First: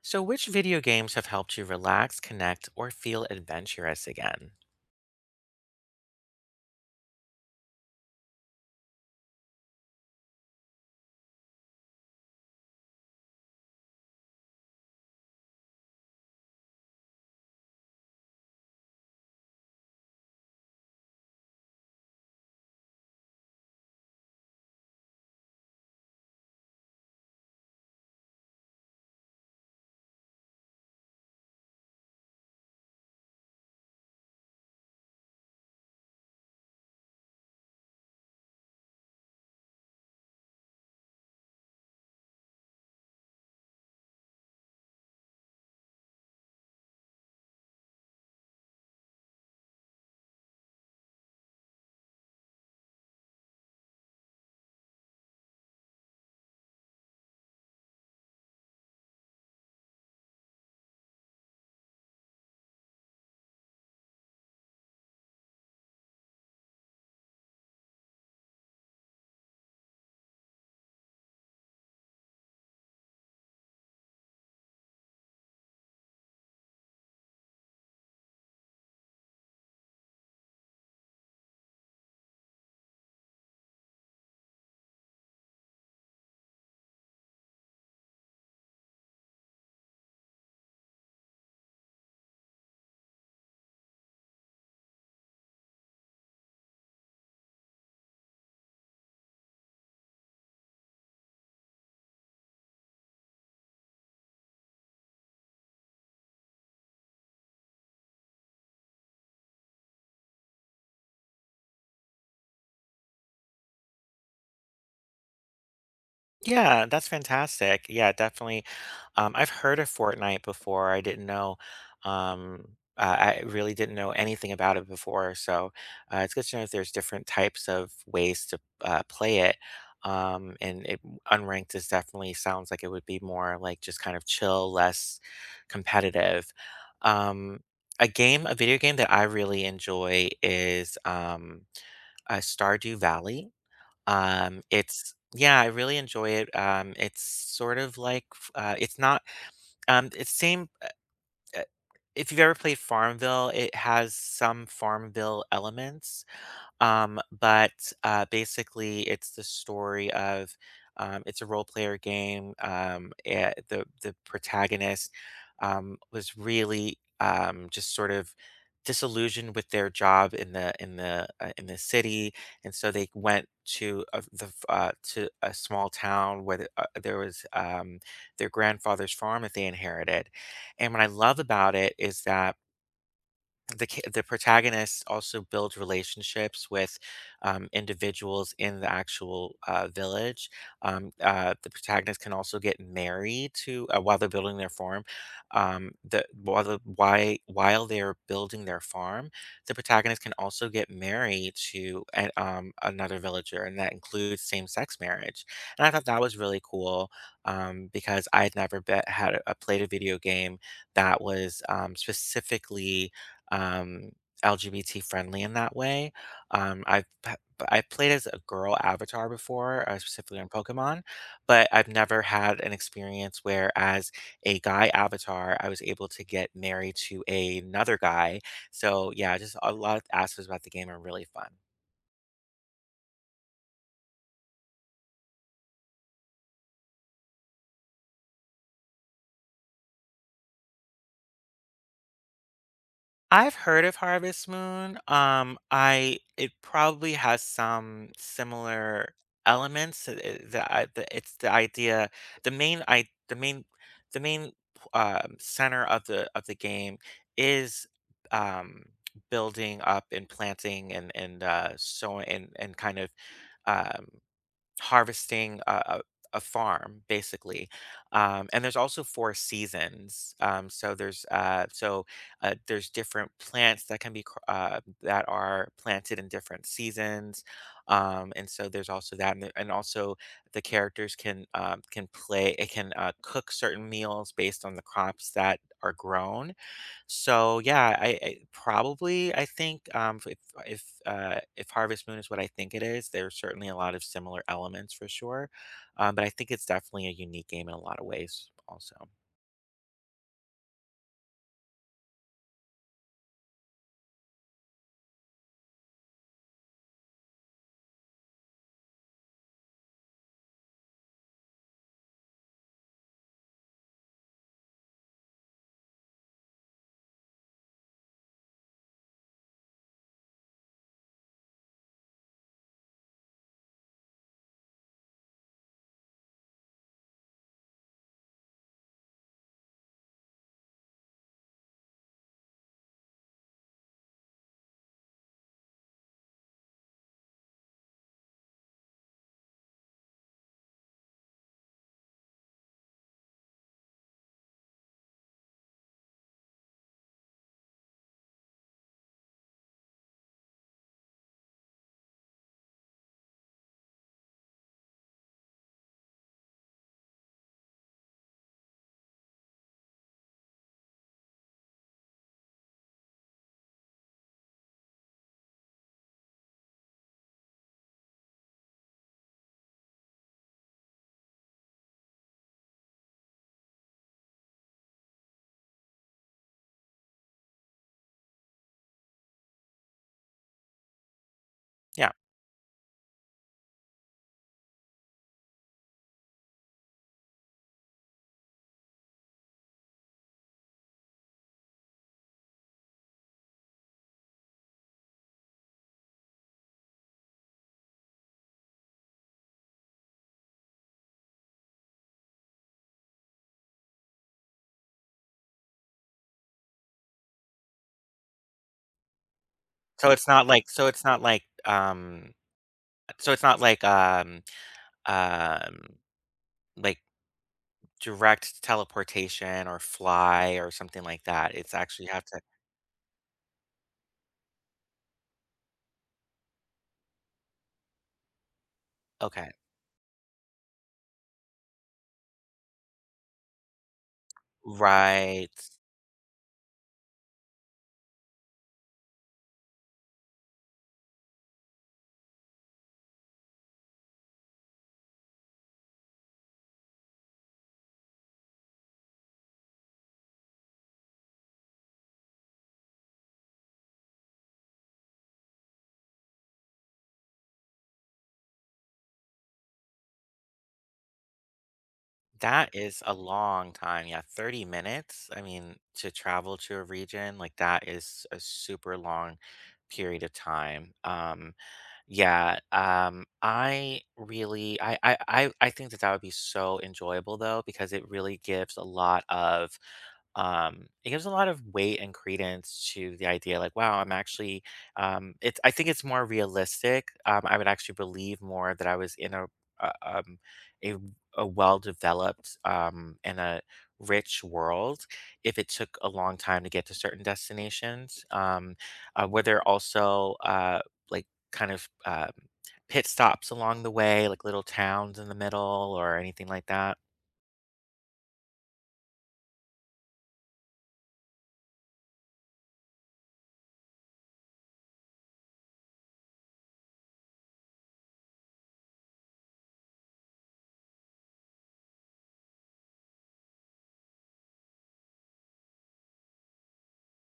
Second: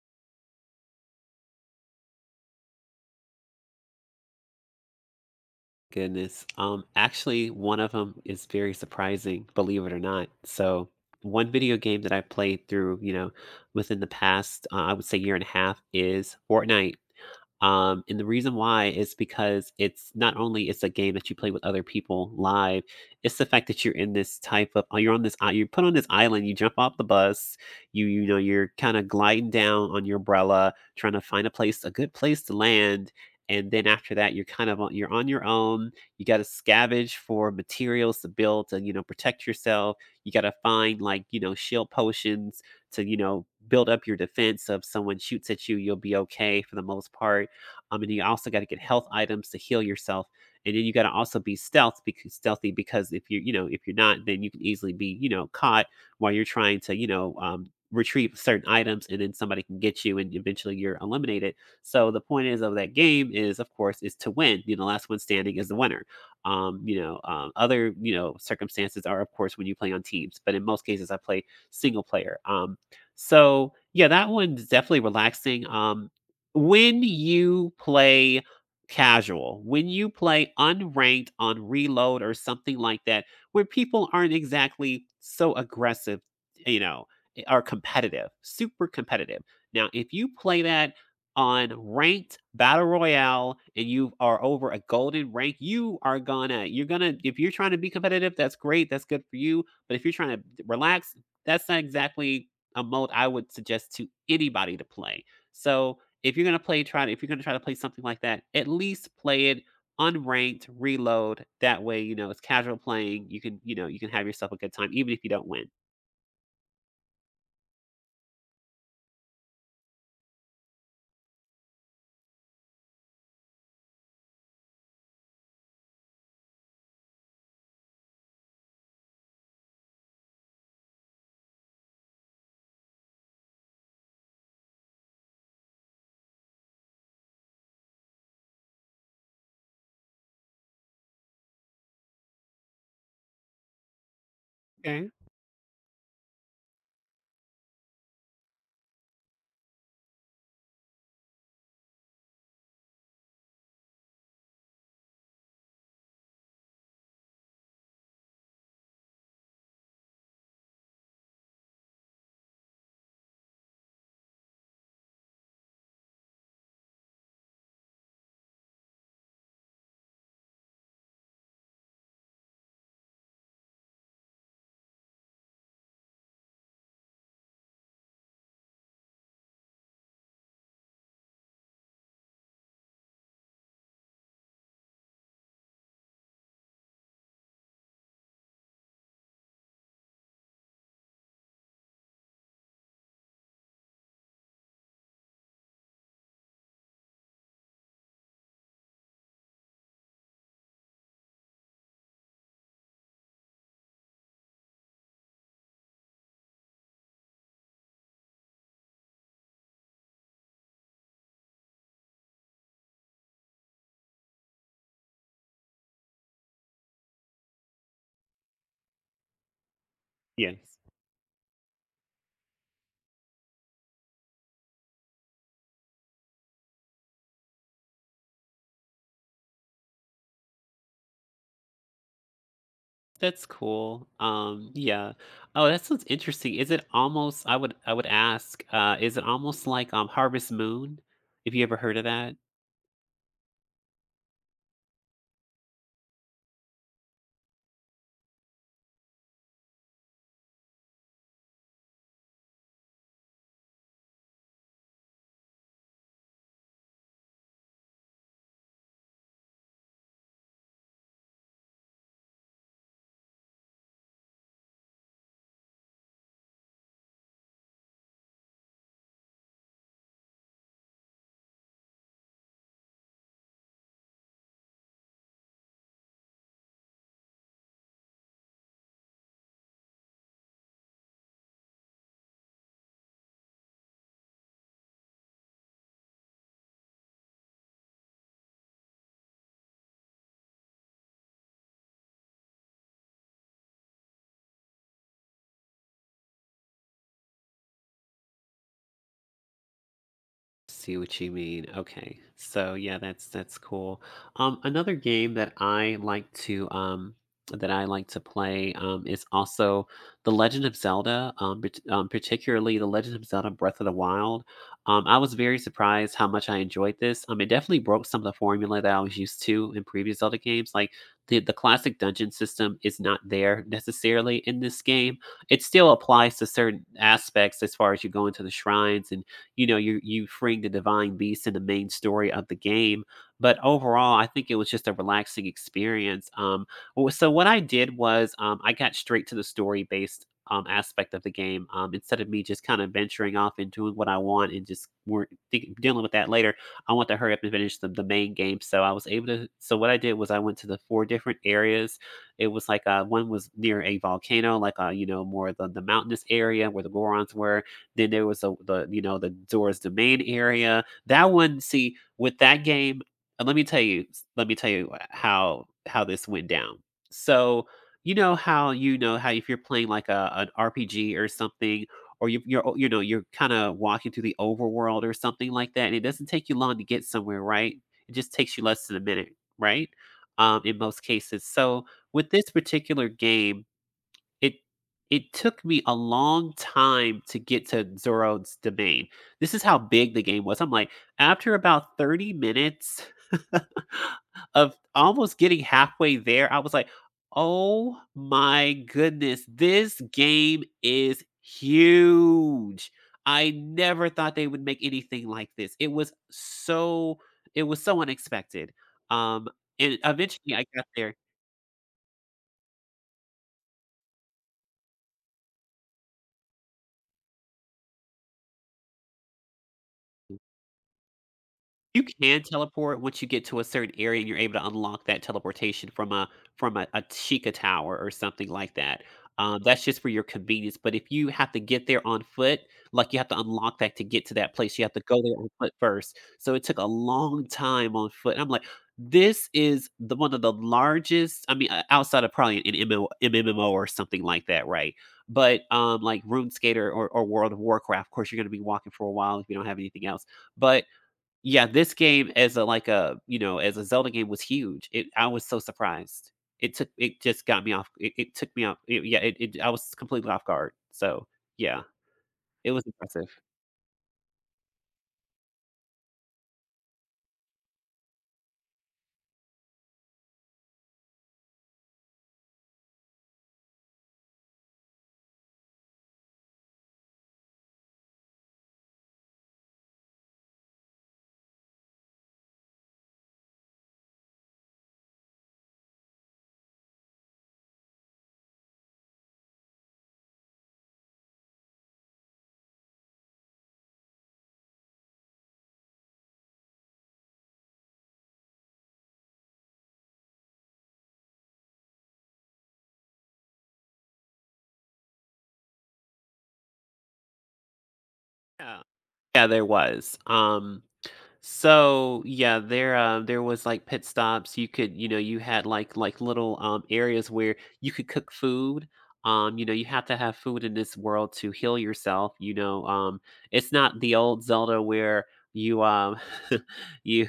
So, which video games have helped you relax, connect, or feel adventurous again? Goodness. Actually, one of them is very surprising, believe it or not. So, one video game that I played through, you know, within the past, I would say year and a half is Fortnite. And the reason why is because it's not only it's a game that you play with other people live, it's the fact that you're in this type of oh, you're on you're put on this island, you jump off the bus, you're kind of gliding down on your umbrella, trying to find a good place to land, and then after that you're on your own. You got to scavenge for materials to build to, you know, protect yourself. You got to find, like, you know, shield potions to, you know, build up your defense, so if someone shoots at you, you'll be okay for the most part. And you also got to get health items to heal yourself. And then you got to also be stealth because stealthy, because if you're, you know, if you're not, then you can easily be, you know, caught while you're trying to, retrieve certain items, and then somebody can get you and eventually you're eliminated. So the point is of that game is, of course, is to win. You know, last one standing is the winner. Other, you know, circumstances are, of course, when you play on teams, but in most cases, I play single player. So yeah, that one's definitely relaxing. When you play casual, when you play unranked on reload or something like that, where people aren't exactly so aggressive, you know, are competitive, super competitive. Now, if you play that on ranked battle royale and you are over a golden rank, you're gonna, if you're trying to be competitive, that's great, that's good for you. But if you're trying to relax, that's not exactly a mode I would suggest to anybody to play. So if you're gonna play try to if you're gonna try to play something like that, at least play it unranked, reload. That way, you know, it's casual playing. You can, you know, you can have yourself a good time, even if you don't win. Yeah, that's fantastic. Yeah, definitely. I've heard of Fortnite before. I didn't know. Um, I really didn't know anything about it before. So it's good to know if there's different types of ways to play it. Um, and it, Unranked is definitely sounds like it would be more like just kind of chill, less competitive. Um, a game, a video game that I really enjoy is Stardew Valley. Okay. It's yeah, I really enjoy it. It's sort of like f it's not, it's same, uh, if you've ever played Farmville, it has some Farmville elements, basically, it's the story of, it's a role player game, the protagonist, was really, just sort of disillusioned with their job in the city, and so they went to a f the f to a small town where there was, their grandfather's farm that they inherited, and what I love about it is that the protagonist also builds relationships with individuals in the actual village. The protagonist can also get married to while they're building their farm. The while the why while they're building their farm, the protagonist can also get married to another villager, and that includes same sex marriage. And I thought that was really cool because I had never played a video game that was specifically um, LGBT friendly in that way. Um, I've p- I've played as a girl avatar before, specifically on Yeah. Pokemon, but I've never had an experience where, as a guy avatar, I was able to get married to another guy. So yeah, just a lot of aspects about the game are really fun. That's cool. Yeah. Oh, that sounds interesting. Is it almost, I would, I would ask, is it almost like Harvest Moon? Have you ever heard of that? I've heard of Harvest Moon. I it probably has some similar elements. It's the idea, the main I the main center of the game is um, building up and planting and sowing and kind of um, harvesting a farm basically and there's also four seasons so there's different plants that can be that are planted in different seasons and so there's also that and also the characters can play it can cook certain meals based on the crops that are grown so yeah, I think if if Harvest Moon is what I think it is, there's certainly a lot of similar elements for sure, but I think it's definitely a unique game in a lot of ways. Also, See what you mean. Okay. So yeah, that's cool. Another game that I like to play is also The Legend of Zelda, particularly The Legend of Zelda Breath of the Wild. I was very surprised how much I enjoyed this. It definitely broke some of the formula that I was used to in previous Zelda games. Like, the classic dungeon system is not there necessarily in this game. It still applies to certain aspects as far as you go into the shrines and, you know, you freeing the divine beast in the main story of the game. But overall, I think it was just a relaxing experience. So what I did was, I got straight to the story based aspect of the game, instead of me just kind of venturing off and doing what I want and just dealing with that later. I want to hurry up and finish the main game. So I was able to. So what I did was I went to the four different areas. It was like, one was near a volcano, like, you know, more the mountainous area where the Gorons were. Then there was the, you know, the Doors Domain area. That one, see, with that game, and let me tell you, let me tell you, how this went down. So you know how if you're playing like a an RPG or something, or you're, you know, you're kind of walking through the overworld or something like that, and it doesn't take you long to get somewhere, right? It just takes you less than a minute, right? In most cases. So yeah. with this particular game, it it took me a long time to get to Zoro's domain. This is how big the game was. I'm like, after about 30 minutes of almost getting halfway there, I was like, "Oh my goodness, this game is huge." I never thought they would make anything like this. It was it was so unexpected. Um, and So it's not eventually I like got so it's there. not like so it's not like um like direct teleportation or fly or something like that. It's You actually have to. can teleport once you get to a certain area and you're able to unlock that teleportation from a a Sheikah tower or something like that. Okay. That's just for your convenience. But if you have to get there on foot, like, you have to unlock that to get to that place, you have to go there on Right. foot first. So it took a long time on foot. And I'm like, this is the one of the largest. I mean, outside of probably an MMO or something like that, right? But like RuneScape or World of Warcraft, of course, you're going to be walking for a while if you don't have anything else. But yeah, this game as a you know, as a Zelda game was huge. It, I was so surprised. It took it just got me off it, it took me off it, yeah, it I was completely off guard. So, yeah, it That was is a impressive. long time. Yeah, 30 minutes. I mean, to travel to a region, like that is a super long period of time. Yeah, I really, I think that that would be so enjoyable though, because it really gives a lot of, it gives a lot of weight and credence to the idea, like, wow, I'm actually, it's, I think it's more realistic. I would actually believe more that I was in a um, a, a well-developed, and a rich world if it took a long time to get to certain destinations, where they're also, like kind of, pit stops along the way, like little towns in the middle or anything like that? Yeah. Yeah, there was. So yeah, there, there was like pit stops. You could, you know, you had like little areas where you could cook food. You know, you have to have food in this world to heal yourself. You know, it's not the old Zelda where you you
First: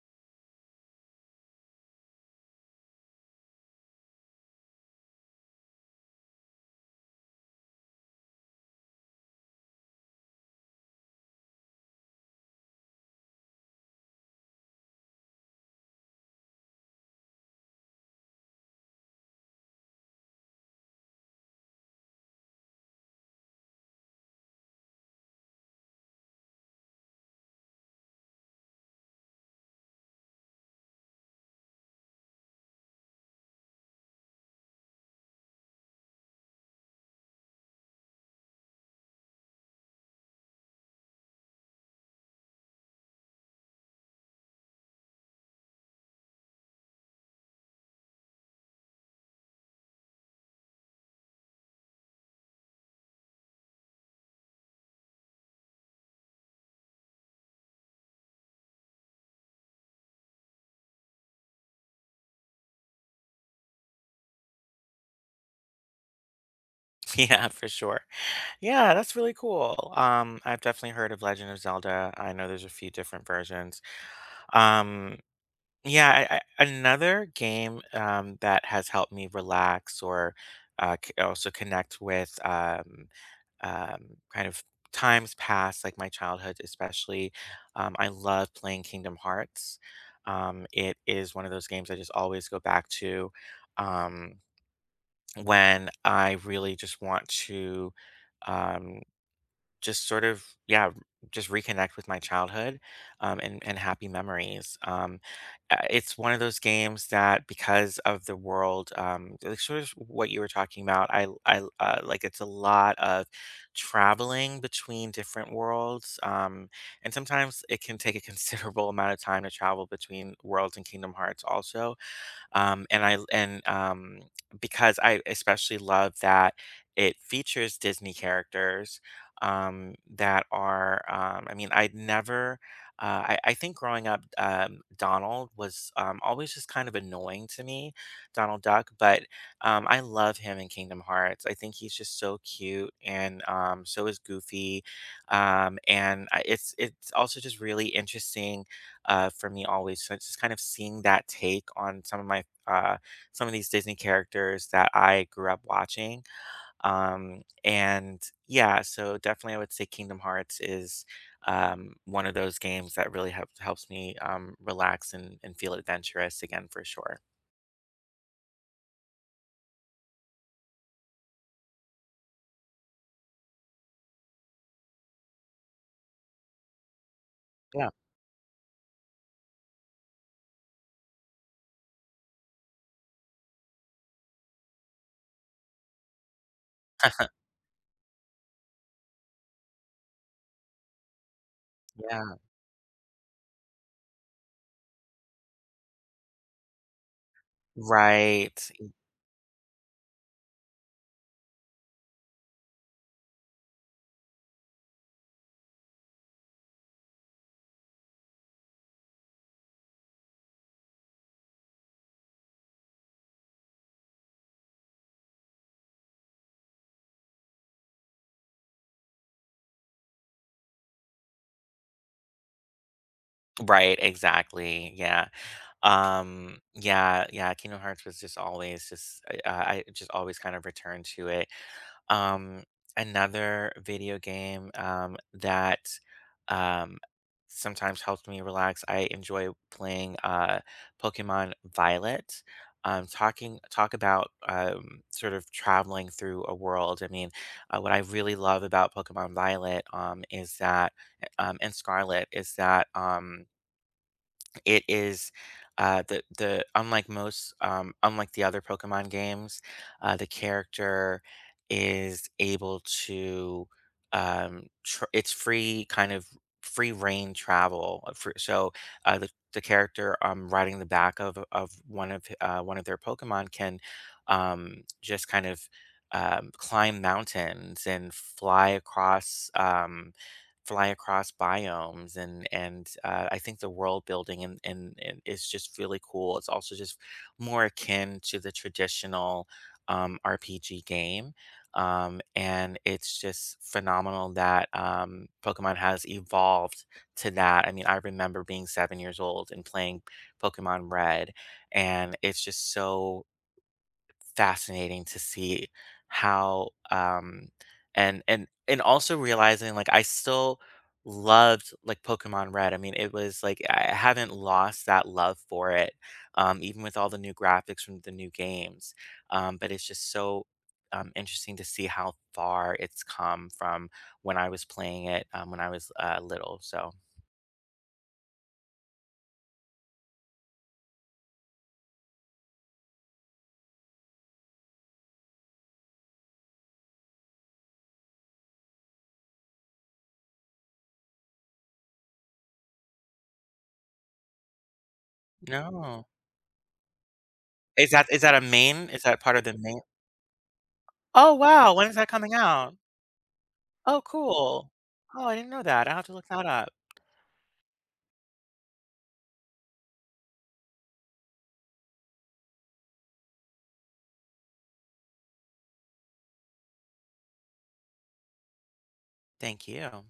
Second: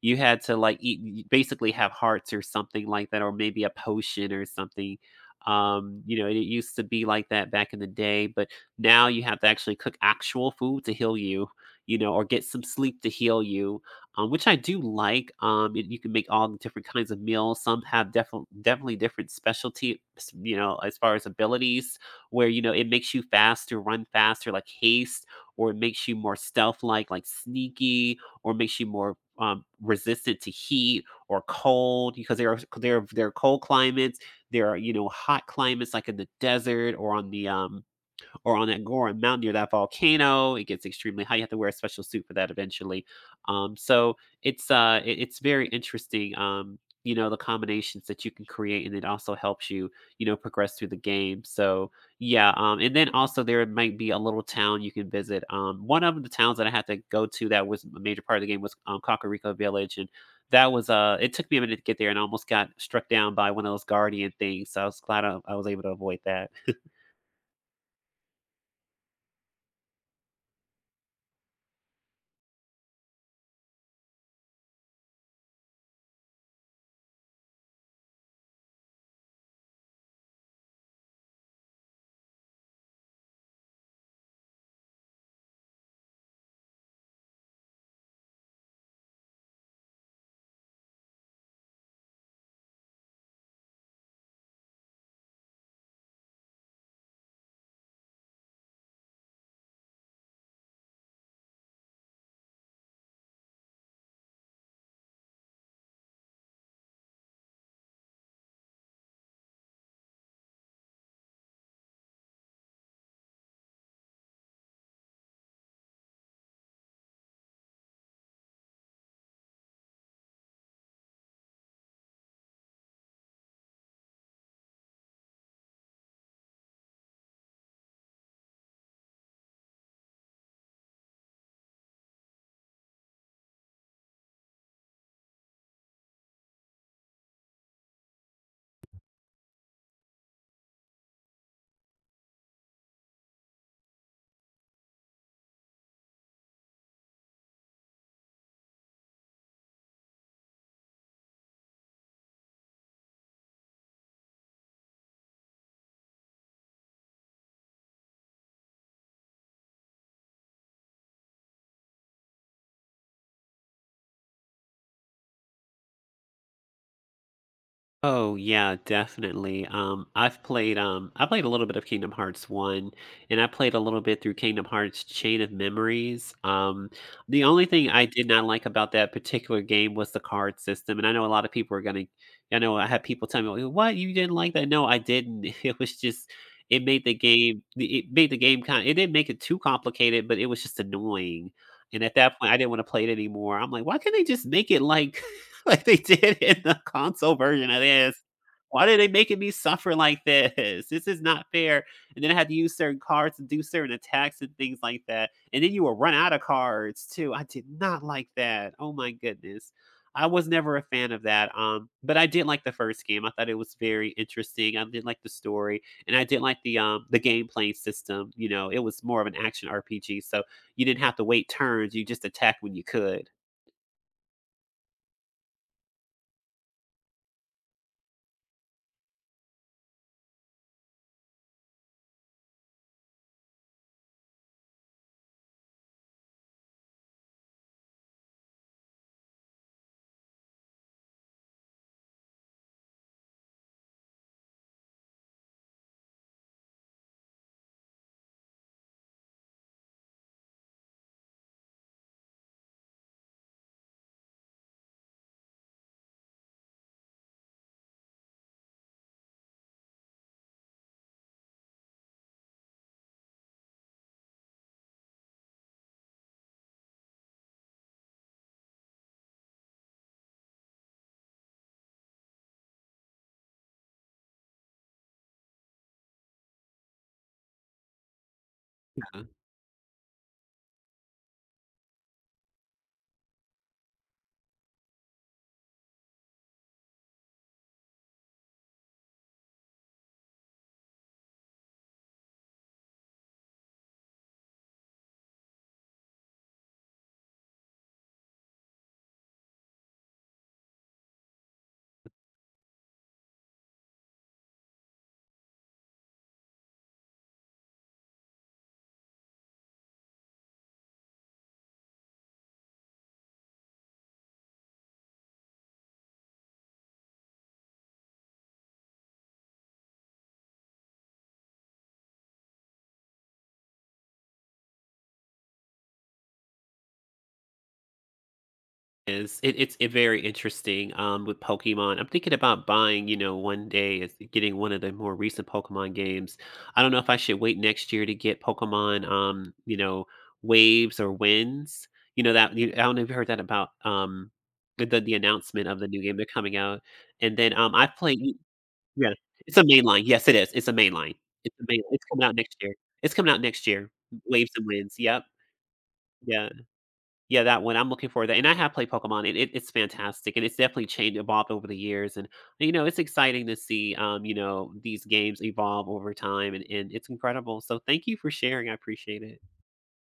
you had to like eat, you basically have hearts or something like that, or maybe a potion or something. You know, it used to be like that back in the day, but now you have to actually cook actual food to heal you, you know, or get some sleep to heal you, which I do like. And you can make all the different kinds of meals. Some have definitely different specialty, you know, as far as abilities, where, you know, it makes you faster, run faster, like haste, or it makes you more stealth-like, like sneaky, or makes you more, resistant to heat or cold, because there are cold climates. There are, you know, hot climates like in the desert or on the or on that Goron Mountain near that volcano. It gets extremely hot. You have to wear a special suit for that eventually. So it's, it's very interesting. You know, the combinations that you can create, and it also helps you, you know, progress through the game. So yeah, and then also there might be a little town you can visit. One of the towns that I had to go to that was a major part of the game was, Kakariko Village, and that was, it took me a minute to get there, and I almost got struck down by one of those guardian things, so I was glad, I was able to avoid that. Yeah, for sure. Yeah, that's really cool. I've definitely heard of Legend of Zelda. I know there's a few different versions. Um Yeah, another game that has helped me relax or also connect with um, kind of times past, like my childhood, especially. I love playing Kingdom Hearts. It is one of those games I just always go back to um, when I really just want to. Um, just sort of yeah just reconnect with my childhood and happy memories it's one of those games that because of the world like sort of what you were talking about I like it's a lot of traveling between different worlds and sometimes it can take a considerable amount of time to travel between worlds in Kingdom Hearts also and I and because I especially love that it features Disney characters that are. I mean, I'd never. I think growing up, Donald was always just kind of annoying to me, Donald Duck. But I love him in Kingdom Hearts. I think he's just so cute, and so is Goofy. It's also just really interesting for me always. So it's just kind of seeing that take on some of my some of these Disney characters that I grew up watching. And Yeah, so definitely I would say Kingdom Hearts is one of those games that really helps me relax and feel adventurous again for sure. Oh yeah, definitely. I've played, I played a little bit of Kingdom Hearts one, and I played a little bit through Kingdom Hearts Chain of Memories. The only thing Yeah. I did not like about that particular game was the card system, and I know a lot of people are gonna, I know I had people tell me, "Well, what you didn't like that?" No, I didn't. It was just, it made it made the game kind. It didn't make it too complicated, but it was just annoying. And at Yeah. that point, I didn't want to play it anymore. I'm like, why can't they just make it like like they did in the console version of this. Right. Why are they making me suffer like this? This is not fair. And then I had to use certain cards to do certain attacks and things like that. And then you will run out of cards too. I did not like that. Oh my goodness. I was never a fan of that. But I did like the first game. I thought it was very interesting. I did like the story, and I did like the gameplay system. You know, it was more of an action RPG, so you didn't have to wait turns. You just attack when you could. Right, exactly. Yeah. Yeah, yeah, Kingdom Hearts was just always just I just always kind of return to it. Um, Another video game that um sometimes helps me relax. I enjoy playing Pokemon Violet. Talk about sort of traveling through a world. I mean, what I really love about Pokemon Violet is that and Scarlet is that it is the unlike most unlike the other Pokemon games, the character is able to it's free kind of free reign travel. So uh, the the character riding the back of of one of their Pokemon can just kind of climb mountains and fly across. Fly across biomes and I think the world building and is just really cool. It's also just more akin to the traditional RPG game, and it's just phenomenal that Pokemon has evolved to that. I mean, I remember being 7 years old and playing Pokemon Red, and it's just so fascinating to see how and also realizing like I still loved like Pokemon Red. I mean, it was like I haven't lost that love for it, even with all the new graphics from the new games. But it's just so interesting to see how far it's come from when I was playing it when I was little. So Is it, it's it very interesting, with Pokemon. I'm thinking about buying, you know, one day, is getting one of the more recent Pokemon games. I don't know if I should wait next year to get Pokemon, you know, Waves or Winds, you know, that I don't know if you heard that about, the announcement of the new no, game they're coming out. And then I played, is that a main? Is yeah, that part of the it's a main? mainline, yes it is, it's a mainline. Oh It's a wow, main when is It's that coming coming out next year, out? it's coming out next year. Oh, Waves and cool. Winds, yep. Oh, I didn't know that. I'll have to look that Yeah, up. yeah, that one, I'm looking forward to that, and I have played Pokemon, and it, it's fantastic, and it's definitely changed, evolved over the years, and, you know, it's exciting to see, you know, these games evolve over time, and it's incredible, so thank you for sharing, I appreciate it. Thank you.